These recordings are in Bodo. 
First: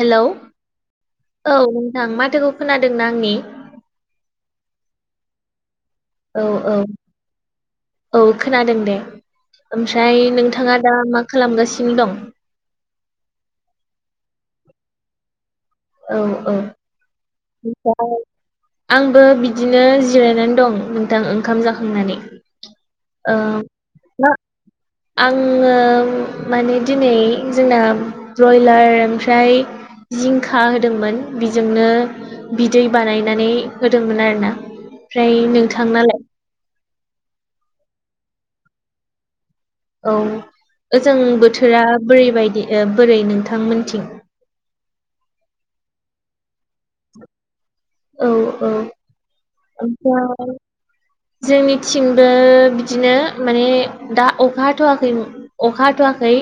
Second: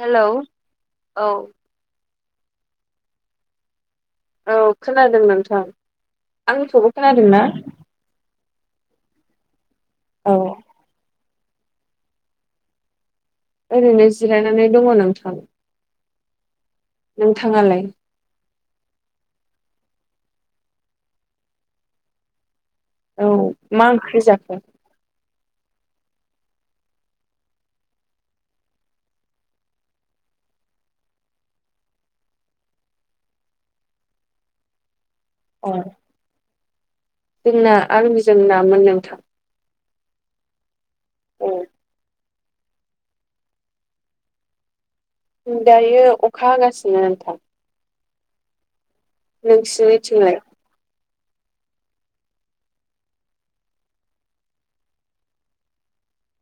हेलौ औ नोंथां माथोखौ खोनादों ना आंनि औ खोनादों नोंथां। औ औ आंनिखौबो खोनादों ना औ खोनादों दे ओमफ्राय औ नोंथाङा दा मा खालामगासिनो दं? ओरैनो जिरायनानै दङ नोंथां। औ औ नोंथाङालाय ओफ्राय आंबो बिदिनो जिरायनानै दं नोंथां ओंखाम जाखांनानै औ मा ओंख्रि जाखो? आंङो माने दिनै जोंना ब्रयलार ओमफ्राय जिंखा होदोंमोन बेजोंनो बिदै बानायनानै होदोंमोन आरोना ओमफ्राय औ नोंथांनालाय? जोंना आरमिजों नामोन नोंथां औ ओजों औ बोथोरा बोरैबायदि बोरै नोंथांमोनथिं। दायो अखा हागासिनो नोंथां औ औ नोंसिनिथिंलाय ओमफ्राय जोंनिथिंबो बिदिनो माने दा अखा हाथ'वाखै अखा हाथ'वाखै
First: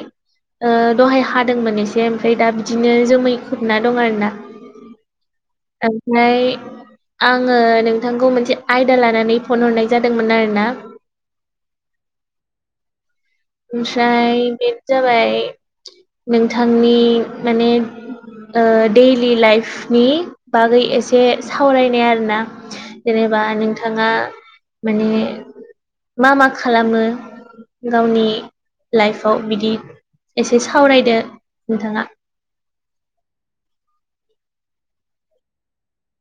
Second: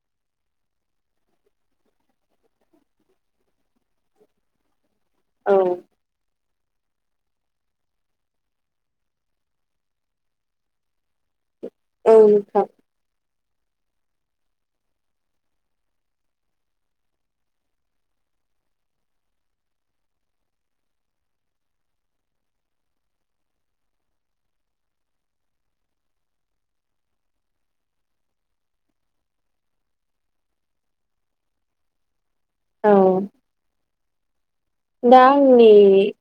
ओ दहाय हादोंमोन एसे ओमफ्राय दा बिदिनो जोमै खोबना दं आरो ना औ ओमफ्राय आंङो नोंथांखौ मोनसे आयदा लानानै फन हरनाय जादोंमोन आरो ना औ नोंथां ओमफ्राय बेनो जाबाय नोंथांनि माने ओ दैडलि लाइफनि बागै एसे सावरायनाय आरोना जेनेबा नोंथांङा माने मा मा खालामो गावनि लाइफआव बिदि एसे सावरायदो नोंथाङा। औ। दा आंनि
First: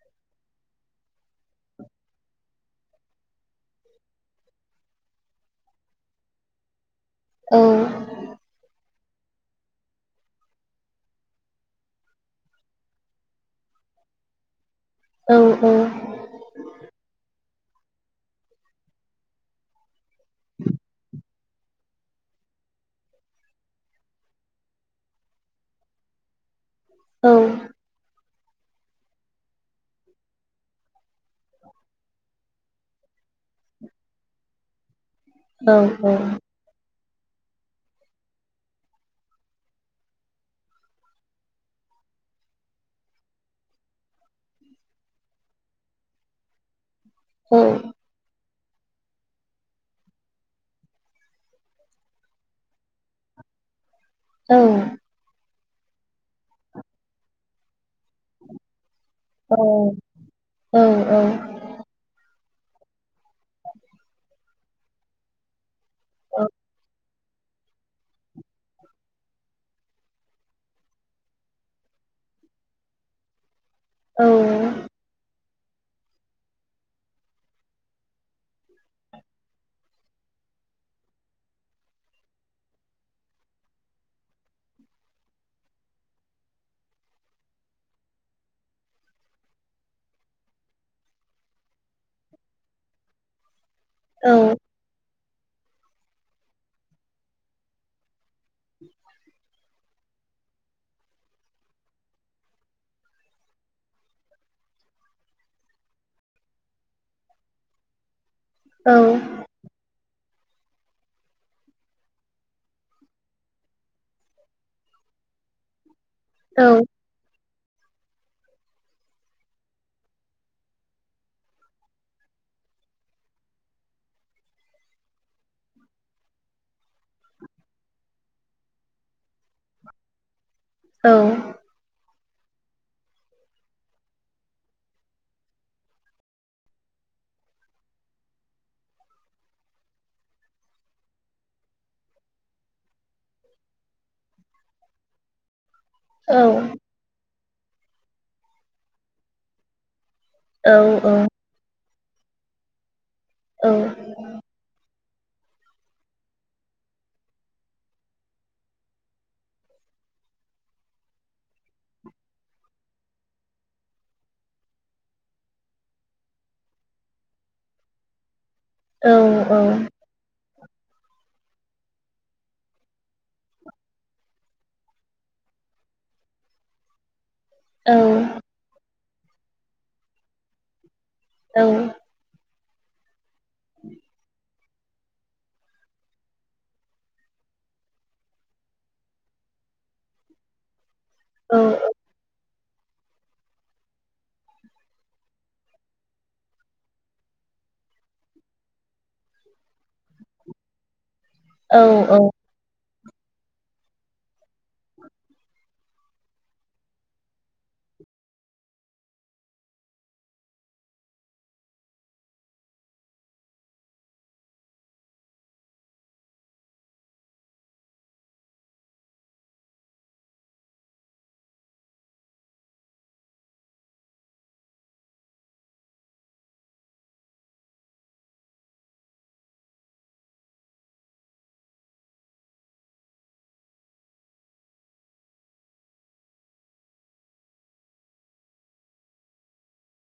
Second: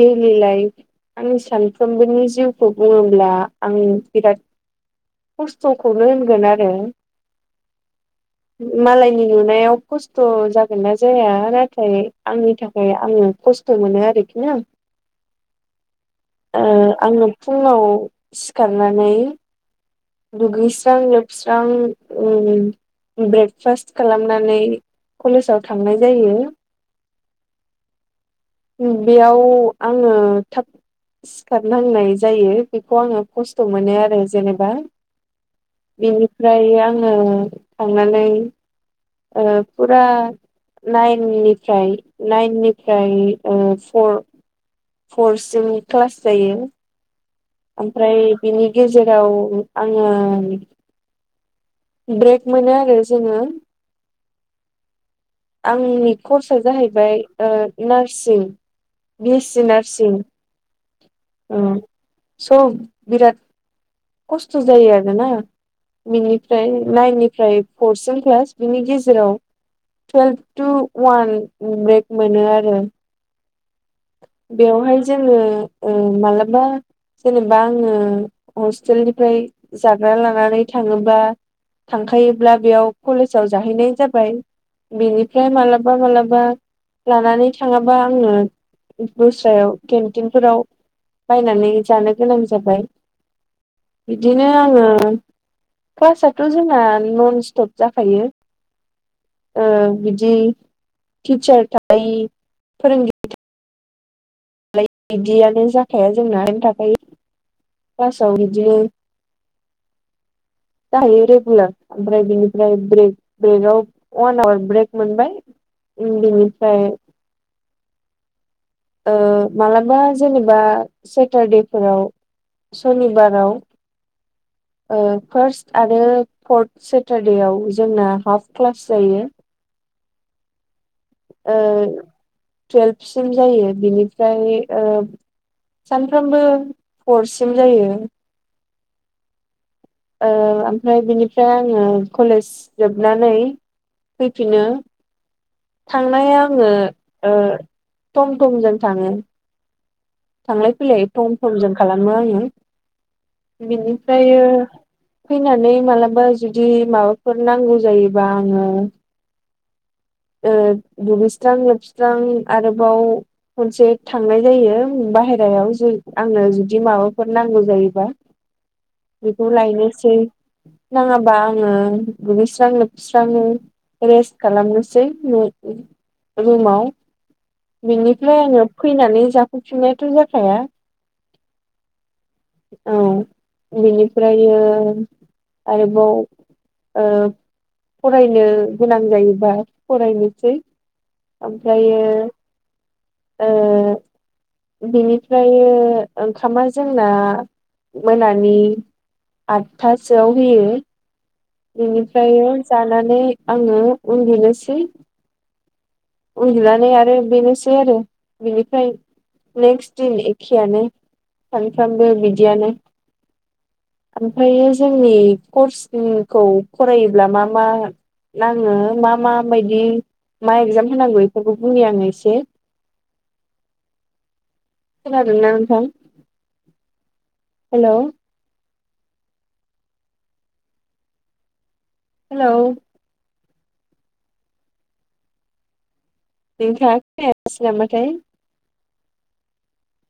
डेलि लइफ आंनि सानफ्रोमबोनि जिउखौ बुङोब्ला आं बिराद खस्थ'खौनो होनगोन आरो औ मालाय नि नुनायाव खस्थ' जागोन ना जाया नाथाय आंनि थाखाय खाय आङो खस्थ' मोनो आरोखि ना औ औ। ओ आङो फुङाव सिखारनानै दुगैस्रां लोबस्रां ओ ब्रेकफास्ट खालामनानै कलेजाव थांनाय जायो औ बेयाव आङो थाब सिखारनांनाय जायो बेखौ आङो खस्थ' मोनो आरो जेनेबा औ औ बेनिफ्राय आङो थांनानै ओं फुरा नाइन निफ्राय नाइन निफ्राय ओ फर फरसिम क्लास जायो औ। ओमफ्राय बिनि गेजेराव आङो ब्रेक मोनो आरो जोङो औ आंनि कर्स जाहैबाय ओ नार्सिं बि एस औ सि नार्सिं औ स' बिराद [inaudible] खस्थ' जायो आरोना औ बिनिफ्राय नाइन निफ्राय फरसिं क्लास बिनि गेजेराव। टुवेल्भ टु वान ब्रेक मोनो आरो। औ बेवहाय जोङो ओ मालाबा जेनेबा आङो हस्टेलनिफ्राय जाग्रा लानानै थाङोबा थांखायोब्ला बेयाव कलेजाव जाहैनाय जाबाय बिनिफ्राय माबलाबा माबलाबा लानानै थाङाबा आङो दस्रायाव केन्टिनफोराव बायनानै जानो गोनां जाबाय बिदिनो औ औ आङो क्लासाथ' जोंना नन स्टप जाखायो [inaudible] ओ बिदि टितचार थायो फोरोंगिरि बिदियानो जाखाया जोंना ओरैनो थाखायो क्लासाव बिदिनो औ जाहायो रेगुलार ओमफ्राय बिनिफ्राय ब्रेक ब्रेकआव वान आवार ब्रेक मोनबाय बेनिफ्राय औ ओ मालाबा जेनेबा सेटारडे फोराव सनिबाराव ओ फार्स्ट आरो फर्थ सेटारडेआव जोंना हाफ क्लास जायो। औ ओ टुवेल्भसिम जायो बिनिफ्राय ओ सानफ्रामबो हरसिम जायो। ओ ओमफ्राय बिनिफ्राय आङो कलेज जोबनानै फैफिनो थांनाया आंङो ओ थम थमजों थांङो थांलाय फैलाय थम थमजों खालामो आंङो बिनिफ्रायो फैनानै मालाबा जुदि माबाफोर नांगौ जायोबा आंङो ओ दुलैस्रां लोबस्रां आरोबाव खनसे थांनाय जायो। बाहेरायाव आंनो जुदि माबाफोर नांगौ जायोबा। बेखौ लायनोसै नाङाबा आंङो दुगैस्रां लोबस्रा रेस्ट खालामनोसै रुमाव बेनिफ्राय आंङो फैनानै जाफैफिननायाथ' जाखाया। औ औ बेनिफ्रायो आरोबाव ओ फरायनो गोनां जायोबा फरायनोसै ओमफ्रायो ओ बिनिफ्राय ओंखामा जोंना मोनानि आदथासोआव होयो। औ औ बेनिफ्रायो जानानै आंङो उन्दनोसै उन्दनानै आरो बेनोसै आरो बेनिफ्राय नेक्स्ट दिन एखियानो सानफ्रोमबो बिदियानो ओमफ्रायायो जोंनि कर्सिंखौ फरायोब्ला मा मा नाङो मा मा मायदि मा एक्जाम होनांगौ बेफोरखौ बुंनि आंङो एसे खोनादोंना नोंथां हेल' हेलौ नोंथांङा खोनायासै नामाथायाय